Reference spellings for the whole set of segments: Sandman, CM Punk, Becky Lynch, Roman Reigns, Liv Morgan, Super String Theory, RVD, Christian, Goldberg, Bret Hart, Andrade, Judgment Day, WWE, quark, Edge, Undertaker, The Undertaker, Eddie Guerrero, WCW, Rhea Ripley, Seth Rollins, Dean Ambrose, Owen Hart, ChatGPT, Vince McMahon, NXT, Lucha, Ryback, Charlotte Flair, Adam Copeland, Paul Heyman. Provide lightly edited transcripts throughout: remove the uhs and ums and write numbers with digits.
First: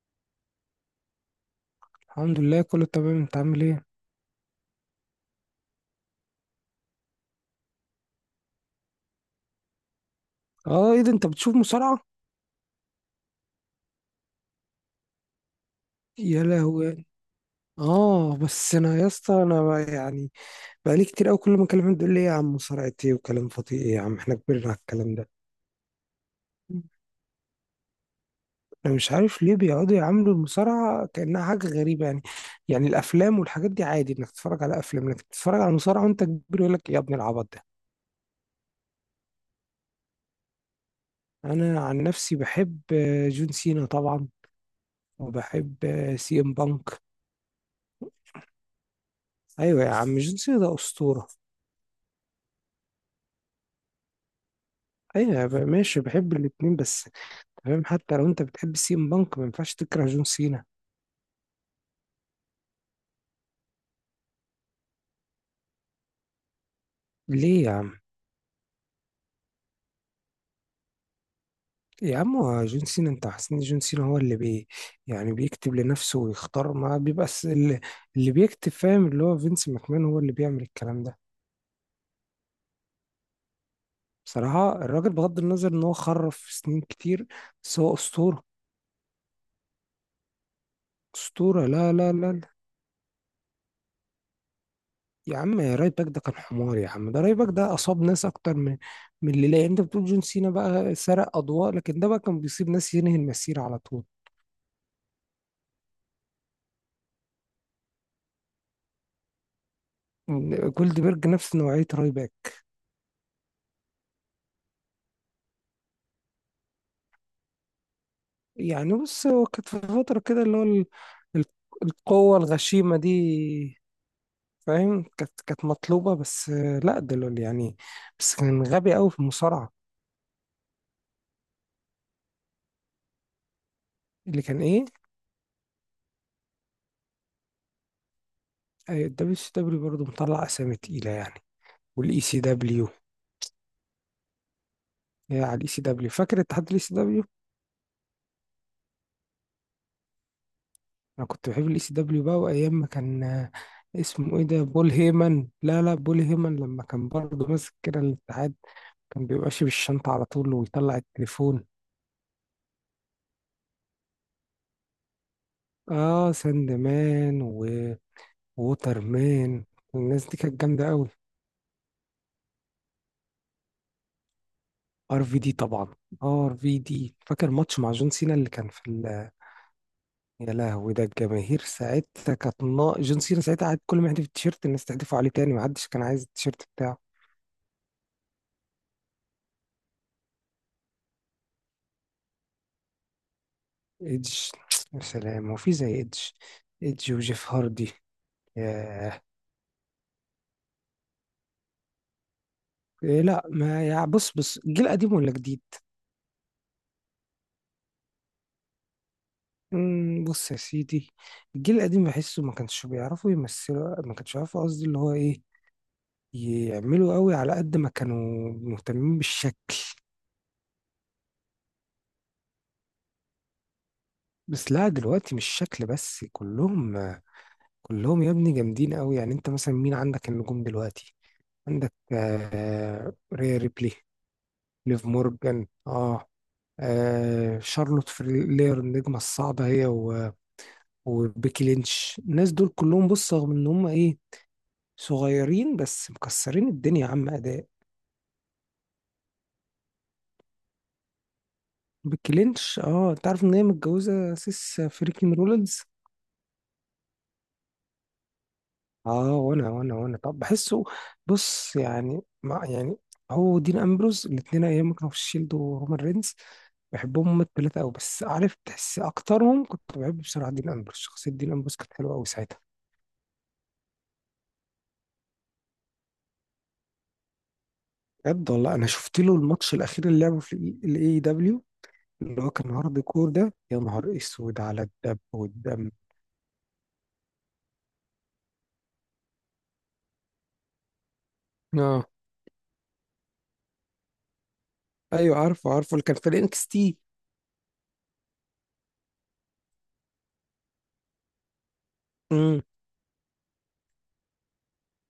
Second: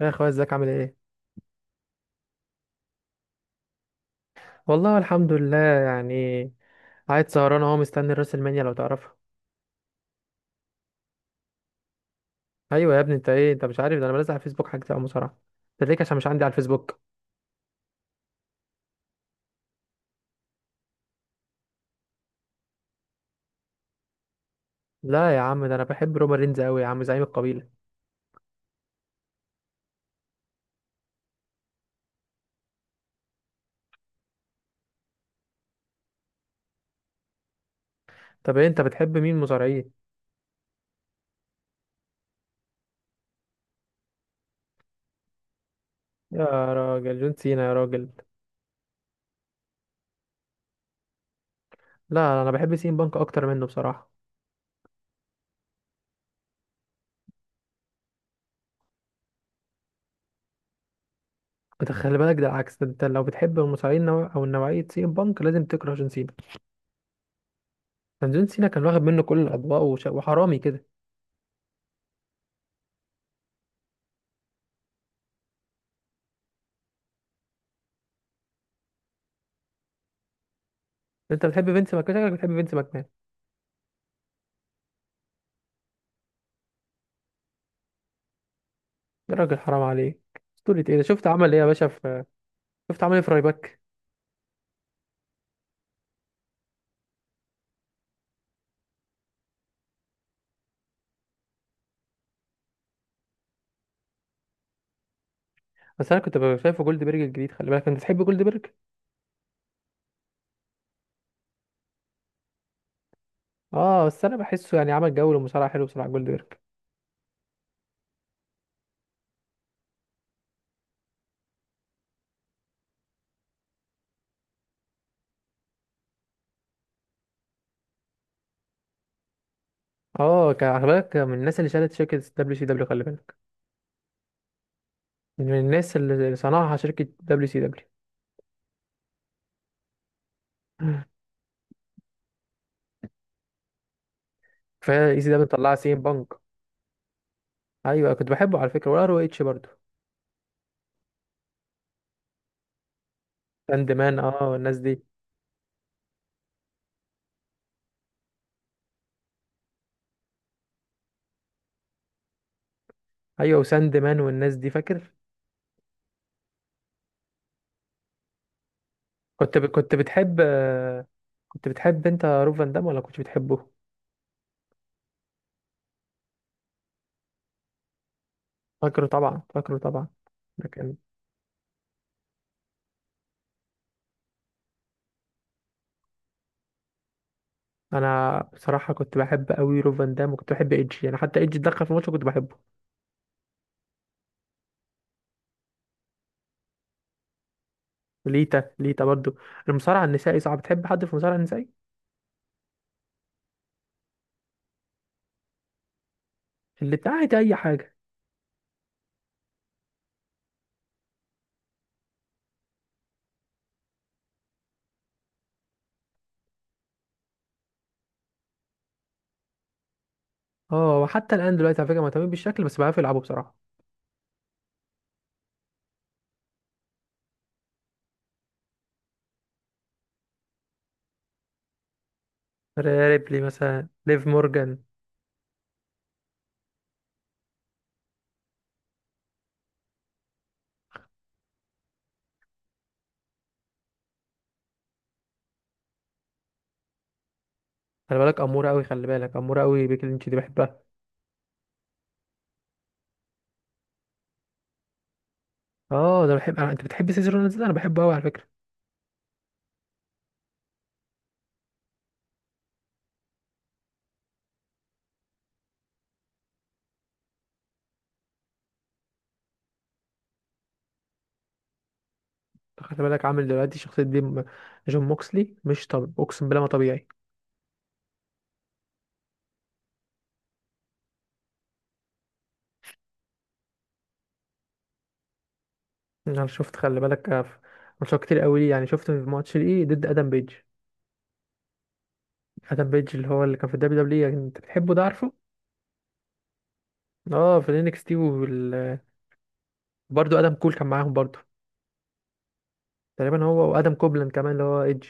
يا اخويا، ازيك؟ عامل ايه؟ الحمد لله كله تمام، انت عامل ايه؟ والله الحمد لله، يعني قاعد سهران اهو مستني الراس المانيا، لو تعرفها. اه، ايه ده انت بتشوف مصارعة؟ ايوه يا ابني، انت ايه؟ انت مش عارف؟ ده انا بنزل على الفيسبوك حاجتي او مصارعه. ده ليك عشان مش يا عندي على الفيسبوك. لهوي. اه بس انا يا اسطى انا يعني بقالي كتير قوي، كل ما اكلمهم تقول لي ايه يا عم مصارعة، ايه وكلام فاضي، ايه يا عم احنا كبرنا على الكلام ده. لا يا عم، ده انا بحب رومان رينز قوي يا عم، زعيم القبيله. انا مش عارف ليه بيقعدوا يعاملوا المصارعة كأنها حاجة غريبة يعني. يعني الافلام والحاجات دي عادي، انك تتفرج على افلام، انك تتفرج على مصارعة وانت كبير يقول لك يا ابن العبط ده. طب ايه، انت بتحب مين مصارعين؟ انا عن نفسي بحب جون سينا طبعا، وبحب سي ام يا بانك. راجل، جون سينا يا راجل. ايوه يا عم، جون سينا ده اسطورة. لا، انا بحب سين بانك اكتر منه بصراحه. ايوه ماشي، بحب الاتنين بس. تمام، حتى لو انت بتحب سين بانك ما ينفعش تكره جون سينا. انت خلي بالك، ده العكس، ده انت لو بتحب المصارعين او نوعيه سين بانك لازم تكره جون سينا. ليه يا عم؟ كان جون سينا كان واخد منه كل الاضواء وحرامي كده. يا عم هو جون سينا، انت حاسس ان جون سينا هو اللي بي... يعني بيكتب لنفسه ويختار ما بيبقى اللي بيكتب؟ فاهم؟ اللي هو فينس ماكمان هو اللي بيعمل الكلام ده. انت بتحب فينس ماكمان؟ شكلك بتحب فينس ماكمان. بصراحة الراجل بغض النظر ان هو خرف سنين كتير بس هو اسطورة. يا راجل، حرام عليك. اسطورة ايه؟ ده شفت عمل ايه يا اسطورة، باشا لا لا في... لا. شفت عمل ايه في رايباك؟ يا عم رايت باك ده كان حمار يا عم، ده رايت باك ده اصاب ناس اكتر من اللي... لا انت بتقول جون سينا بقى سرق اضواء، لكن ده بقى كان بيصيب ناس ينهي المسيرة على طول. بس انا كنت ببقى شايفه جولدبرج الجديد، خلي بالك، انت بتحب جولدبرج؟ جولدبرج نفس نوعية راي باك. اه بس انا بحسه يعني عمل جو للمصارعة حلو بصراحة جولدبرج. يعني بص، هو كانت في فترة كده اللي هو ال- القوة الغشيمة دي، فاهم؟ كانت مطلوبة، بس لا دلوقتي يعني. بس كان غبي قوي في المصارعة. اه، خلي بالك من الناس اللي شالت شركة دبليو سي دبليو، خلي بالك. اللي كان ايه؟ من الناس اللي صنعها شركة دبليو سي دبليو. الدبليو سي دبليو برضه مطلع اسامي تقيلة يعني، والاي سي دبليو. كفاية ايزي يا دبليو على الاي طلعها سي سي ام دبليو، بانك. فاكر اتحاد الاي سي دبليو. ايوه، كنت بحبه على فكرة، والار او اتش برضه. انا كنت بحب الاي سي دبليو بقى، وايام ما كان ساند مان، اسمه اه، ايه ده والناس بول دي. هيمن؟ لا لا، بول هيمن لما كان برضه ماسك كده الاتحاد، كان بيبقى ماشي بالشنطة على طول ويطلع التليفون. ايوه، وساند مان والناس دي فاكر؟ اه ساند مان، ووتر مان، كنت ب... كنت الناس دي بتحب كانت جامدة آه، قوي. كنت بتحب انت روف فان دام ولا كنت بتحبه؟ ار في دي طبعا. ار في دي فاكر ماتش مع جون سينا اللي كان في فاكره ال... طبعا، فاكره طبعا. يا لهوي، لكن ده الجماهير ساعتها كانت نا... جون سينا ساعتها قعد كل ما يحدف التيشيرت الناس تحدفه عليه تاني، ما حدش كان عايز التيشيرت بتاعه. انا بصراحه كنت بحب قوي روف فان دام، وكنت بحب ايدج، يعني حتى ايدج اتدخل في الماتش كنت بحبه. ايدج، يا سلام، هو في زي ايدج؟ ايدج وجيف هاردي. ليتا، ليتا ياه. برضو. المصارع النسائي صعب تحب حد في المصارع النسائي. إيه لا ما، يا بص الجيل قديم ولا جديد؟ اللي بتاعت اي حاجه. بص يا سيدي، الجيل القديم بحسه ما كانش بيعرفوا يمثلوا، ما كانش بيعرفوا قصدي اللي هو ايه يعملوا قوي على قد ما كانوا مهتمين بالشكل. اه، وحتى الان دلوقتي على فكره مهتمين بالشكل بس بيعرفوا يلعبوا بصراحه. بس لا دلوقتي مش شكل بس، كلهم كلهم يا ابني جامدين قوي، يعني انت مثلا مين عندك النجوم دلوقتي؟ عندك آه ريبلي ريا مثلا، ريبلي، ليف مورجان. ليف مورجان اه، آه شارلوت فلير النجمة الصعبة، هي وبيكي لينش، الناس دول كلهم، بص رغم ان هم ايه صغيرين بس مكسرين الدنيا يا عم اداء. خلي بالك اموره قوي، خلي بالك اموره قوي، بيكي لينش دي بحبها. بيكي لينش، اه انت عارف ان هي متجوزة سيس فريكين رولينز؟ اه ده انت بتحب سيزر رونالدز؟ ده انا بحبه قوي على فكره. اه وانا طب بحسه، بص يعني مع يعني هو دين امبروز الاثنين ايام ما كانوا في الشيلد ورومان رينز، بحبهم هما الثلاثه قوي، بس عارف تحس اكترهم كنت بحب بصراحه دين امبروز. شخصيه دين امبروز كانت حلوه قوي ساعتها. خلي بالك عامل دلوقتي شخصيه دي جون موكسلي، مش طب اقسم بالله ما طبيعي. بجد والله، انا شفت له الماتش الاخير اللي لعبه في الاي دبليو، اللي هو كان هارد كور ده، يا نهار اسود على الدب والدم. انا شفت، خلي بالك، ماتشات كتير قوي ليه، يعني شفت في ماتش ليه ضد ادم بيج. اه، ادم بيج اللي كان في الدبليو دبليو، انت بتحبه ده عارفه؟ ايوه عارفه عارفه اللي كان في الانكس تي. اه في الانكس تي، وبرده. ادم كول كان معاهم برضه. امم. تقريبا هو وادم كوبلاند كمان، اللي هو ايدج.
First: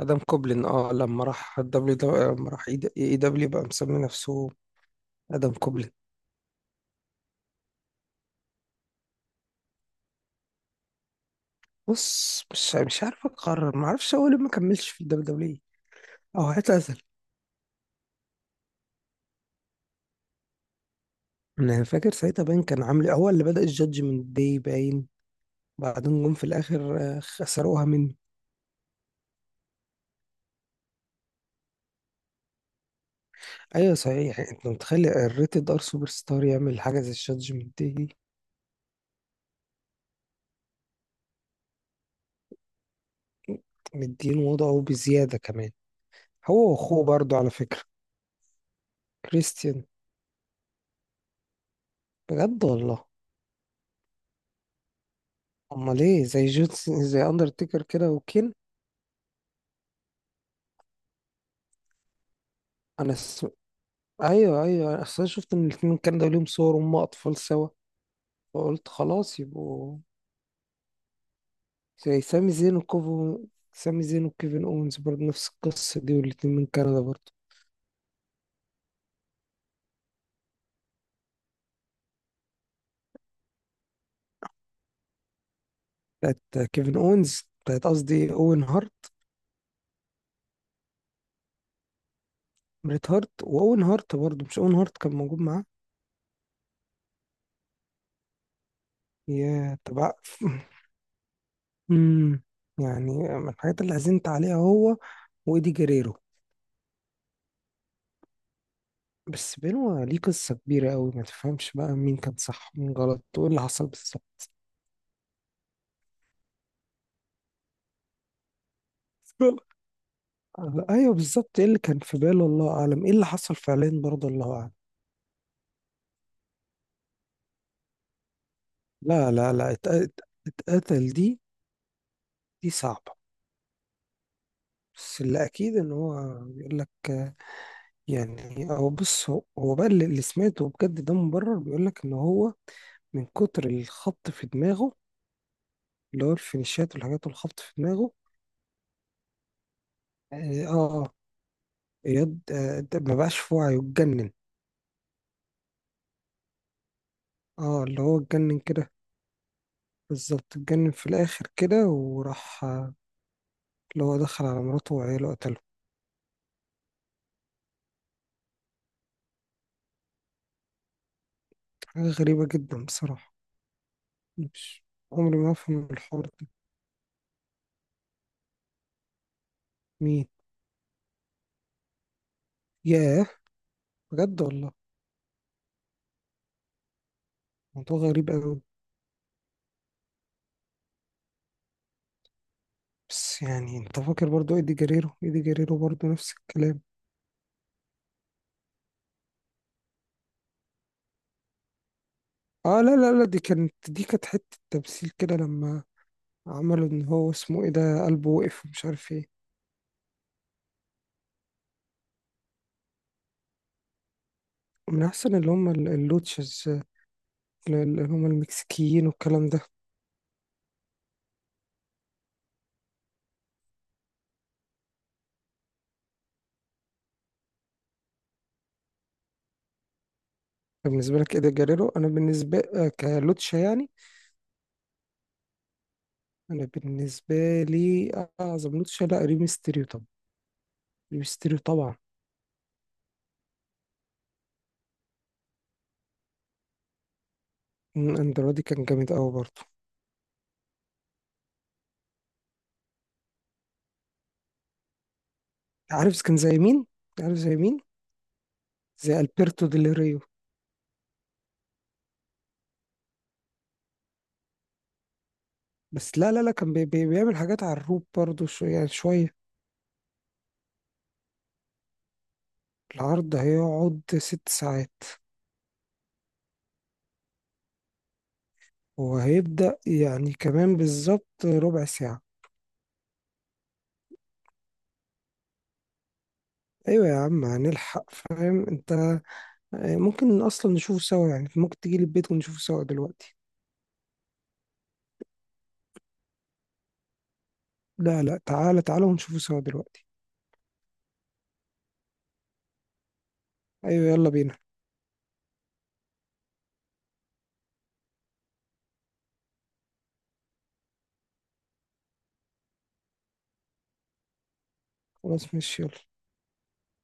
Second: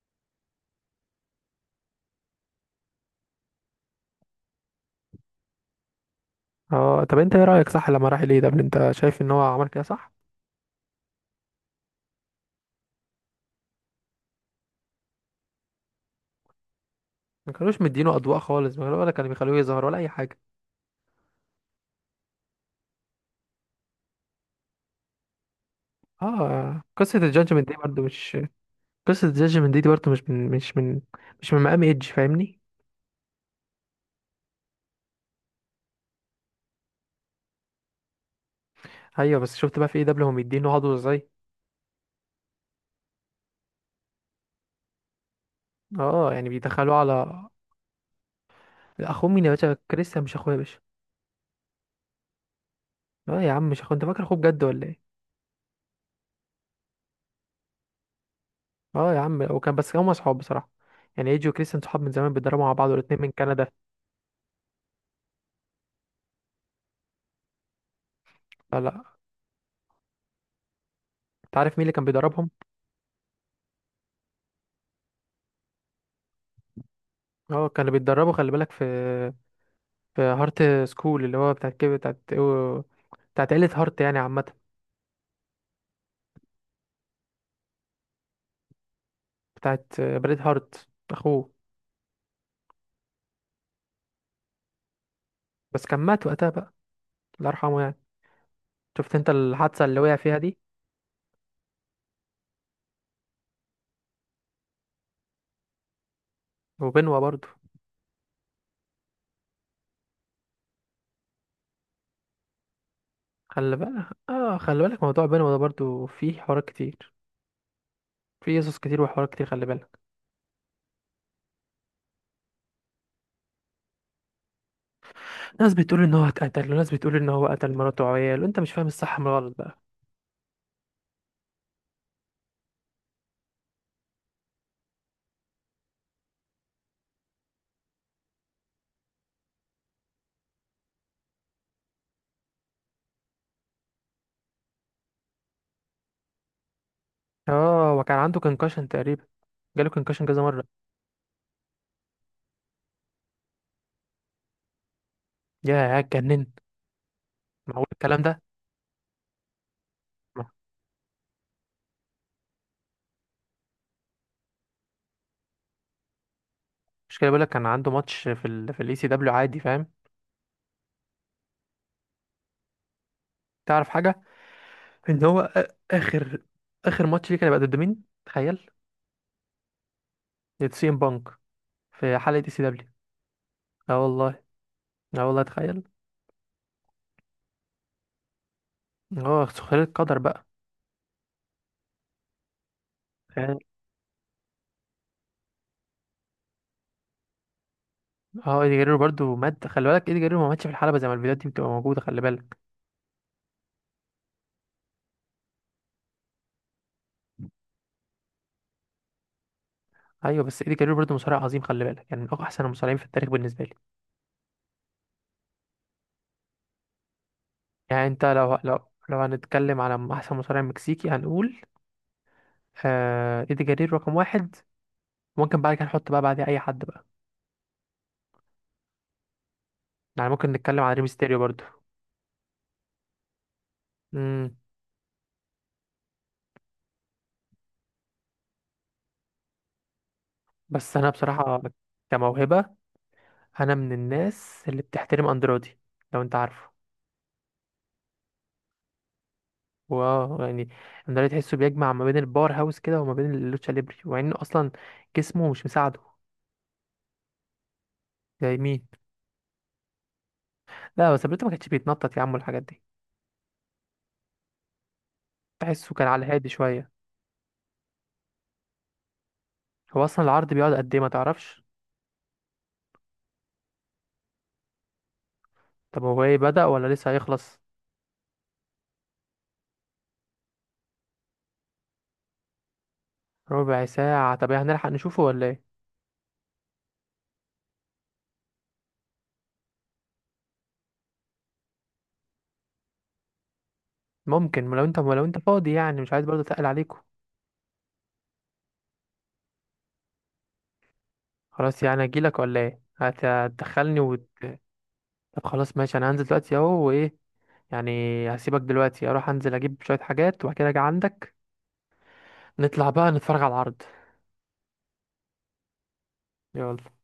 ادم كوبلين، اه لما راح الدبليو لما راح اي دبليو بقى مسمي نفسه ادم كوبلين. اه طب انت ايه رايك؟ صح لما راح ليه، ده انت شايف ان هو عمل كده صح؟ بص مش عارف اقرر، ما اعرفش هو ليه ما كملش في الدبليو دبليو او اعتزل. ما كانوش مدينه اضواء خالص، ما كانوا- ولا كانوا بيخلوه يظهر ولا اي حاجه. انا فاكر ساعتها باين كان عامل هو اللي بدأ الجادجمنت داي باين، بعدين جم في اه، الاخر خسروها منه. قصه الجاجمنت دي برضه مش من مقام ايدج، فاهمني؟ ايوه صحيح، انت متخيل الريتد ار سوبر ستار يعمل حاجه زي الشات جي بي تي؟ ايوه، بس شفت بقى في ايه دبليو هم مدينه عضو ازاي. مدين وضعه بزياده كمان. اه، يعني هو بيدخلوه واخوه برضه على... على فكره، اخوه مين يا باشا؟ كريستيان. كريستيان مش اخويا يا باشا. بجد والله؟ اه يا عم، مش اخويا، انت فاكر اخوه بجد ولا ايه؟ امال ايه، زي جونس، زي اندرتيكر كده وكين. اه يا عم وكان، بس هما صحاب بصراحه. يعني ايجي وكريستيان صحاب من زمان، بيتدربوا مع بعض، انا والاتنين من س... كندا. ايوه ايوه، اصل أنا اصلا شفت ان الاثنين كان ده ليهم صور هم اطفال سوا، لا، فقلت لا، خلاص يبقوا انت عارف مين اللي كان زي بيدربهم؟ سامي زين وكوفو. سامي زين وكيفن اونز برضه نفس القصه دي، والاتنين من كندا برضه. اه، كانوا بيتدربوا خلي بالك في هارت سكول، اللي هو بتاعت كده بتاعت بتاعت عيلة هارت يعني، عامة. بتاعت كيفن اونز، بتاعت قصدي اوين هارت. بتاعت بريد هارت أخوه. بريت هارت واون هارت، برضه مش اون هارت كان موجود معاه. بس كان مات وقتها بقى. الله يرحمه يعني. شفت أنت يا الحادثة طب. اللي وقع فيها دي؟ امم، يعني من الحاجات اللي حزنت عليها هو وايدي جريرو، وبنوة برضه. بس بينه ليه قصة كبيرة قوي، ما تفهمش بقى مين كان صح ومين غلط وايه اللي خلي حصل بالك بالظبط. اه خلي بالك موضوع بينهم ده برضو فيه حوارات كتير. فيه قصص كتير وحوارات كتير، خلي بالك. لا، ايوه بالظبط، ايه اللي كان في باله الله اعلم، ايه اللي حصل فعليا برضه الله اعلم. ناس بتقول ان هو اتقتل، وناس بتقول ان هو قتل مراته وعياله، انت مش فاهم الصح من لا لا الغلط لا، بقى. اتقتل. دي دي صعبة. بس اللي اكيد ان هو، يقول لك يعني، هو بص هو بقى اللي سمعته بجد ده مبرر، بيقول لك ان هو من كتر الخبط في دماغه، اللي هو الفينيشات والحاجات والخبط في اه، دماغه. وكان عنده كونكشن تقريبا، جاله كونكشن كذا مره. اه. اه. آه ده ما بقاش في وعيه، اتجنن. يا اتجنن. اه معقول اللي هو الكلام ده؟ اتجنن كده، بالظبط ما- اتجنن في الاخر كده وراح اللي هو دخل على مراته وعياله قتله. مش كده، بقول لك كان عنده ماتش في الاي سي دبليو عادي، فاهم؟ حاجة غريبة جدا بصراحة. تعرف حاجه؟ مش... ان عمري ما هو افهم الحوار اخر ده. اخر ماتش ليه كان هيبقى ضد مين، تخيل. مين؟ ضد سي ام بانك. في حلقه اي سي دبليو. ياه. اه والله. بجد والله؟ اه والله، تخيل. موضوع غريب أوي. اه، سخريه القدر بقى. بس يعني انت فاكر برضو ايدي جريرو، ايدي جريرو برضو نفس الكلام. اه، ايدي جرير برضو مات، خلي بالك، ايدي جرير ما ماتش في الحلبة زي ما الفيديوهات دي بتبقى موجودة، خلي بالك. اه لا لا لا، دي كانت حتة تمثيل كده لما عملوا ان هو اسمه ايه ده قلبه وقف ومش عارف ايه. ايوه، بس ايدي جرير برضو مصارع عظيم، خلي بالك، يعني من احسن المصارعين في التاريخ بالنسبة لي. من احسن اللي هم اللوتشز، اللي يعني انت هم لو لو المكسيكيين لو والكلام ده. هنتكلم على احسن مصارع مكسيكي هنقول ايدي جرير رقم واحد. ممكن بعد كده نحط بقى بعديه اي حد بقى. يعني ممكن نتكلم على بالنسبة لك ريمستيريو ايدي برضو. جريرو، انا بالنسبة كلوتشا يعني. امم انا بالنسبة لي اعظم لوتشا لا ريمستيريو طبعا. بس انا ريمستيريو بصراحة طبعا. كموهبة، انا من الناس اللي بتحترم اندرودي، لو انت عارفه. اندرادي كان جامد قوي برضو. يعني، اندريد تحسه بيجمع ما بين الباور هاوس كده وما بين اللوتشا ليبري، ومع انه اصلا جسمه مش مساعده. عارف كان زي مين؟ عارف زي مين؟ زي مين؟ زي البرتو ديل ريو. لا، بس بريتو ما كانش بيتنطط يا عم الحاجات دي، تحسه كان بس على لا لا هادي لا، كان بي شويه. بي بيعمل حاجات على الروب برضو، شو يعني شوية. هو اصلا العرض بيقعد قد ايه، ما تعرفش؟ العرض هيقعد 6 ساعات، طب هو ايه، بدأ ولا لسه هيخلص؟ وهيبدأ يعني كمان بالظبط ربع ساعة. ربع ساعه؟ طب إيه، هنلحق نشوفه ولا ايه؟ أيوة يا عم هنلحق فاهم أنت، ممكن أصلا نشوفه سوا يعني، ممكن تجيلي البيت ونشوفه سوا دلوقتي. ممكن لو انت فاضي، يعني مش عايز برضه اتقل عليكم. لا لا تعالى تعالى ونشوفه سوا دلوقتي. خلاص يعني اجيلك ولا ايه، هتدخلني أيوة يلا بينا. طب خلاص ماشي، انا هنزل دلوقتي اهو، وايه يعني. هسيبك دلوقتي، اروح انزل اجيب شويه حاجات، وبعد كده اجي عندك. نطلع بقى نتفرج على العرض. خلاص ماشي يلا. يلا.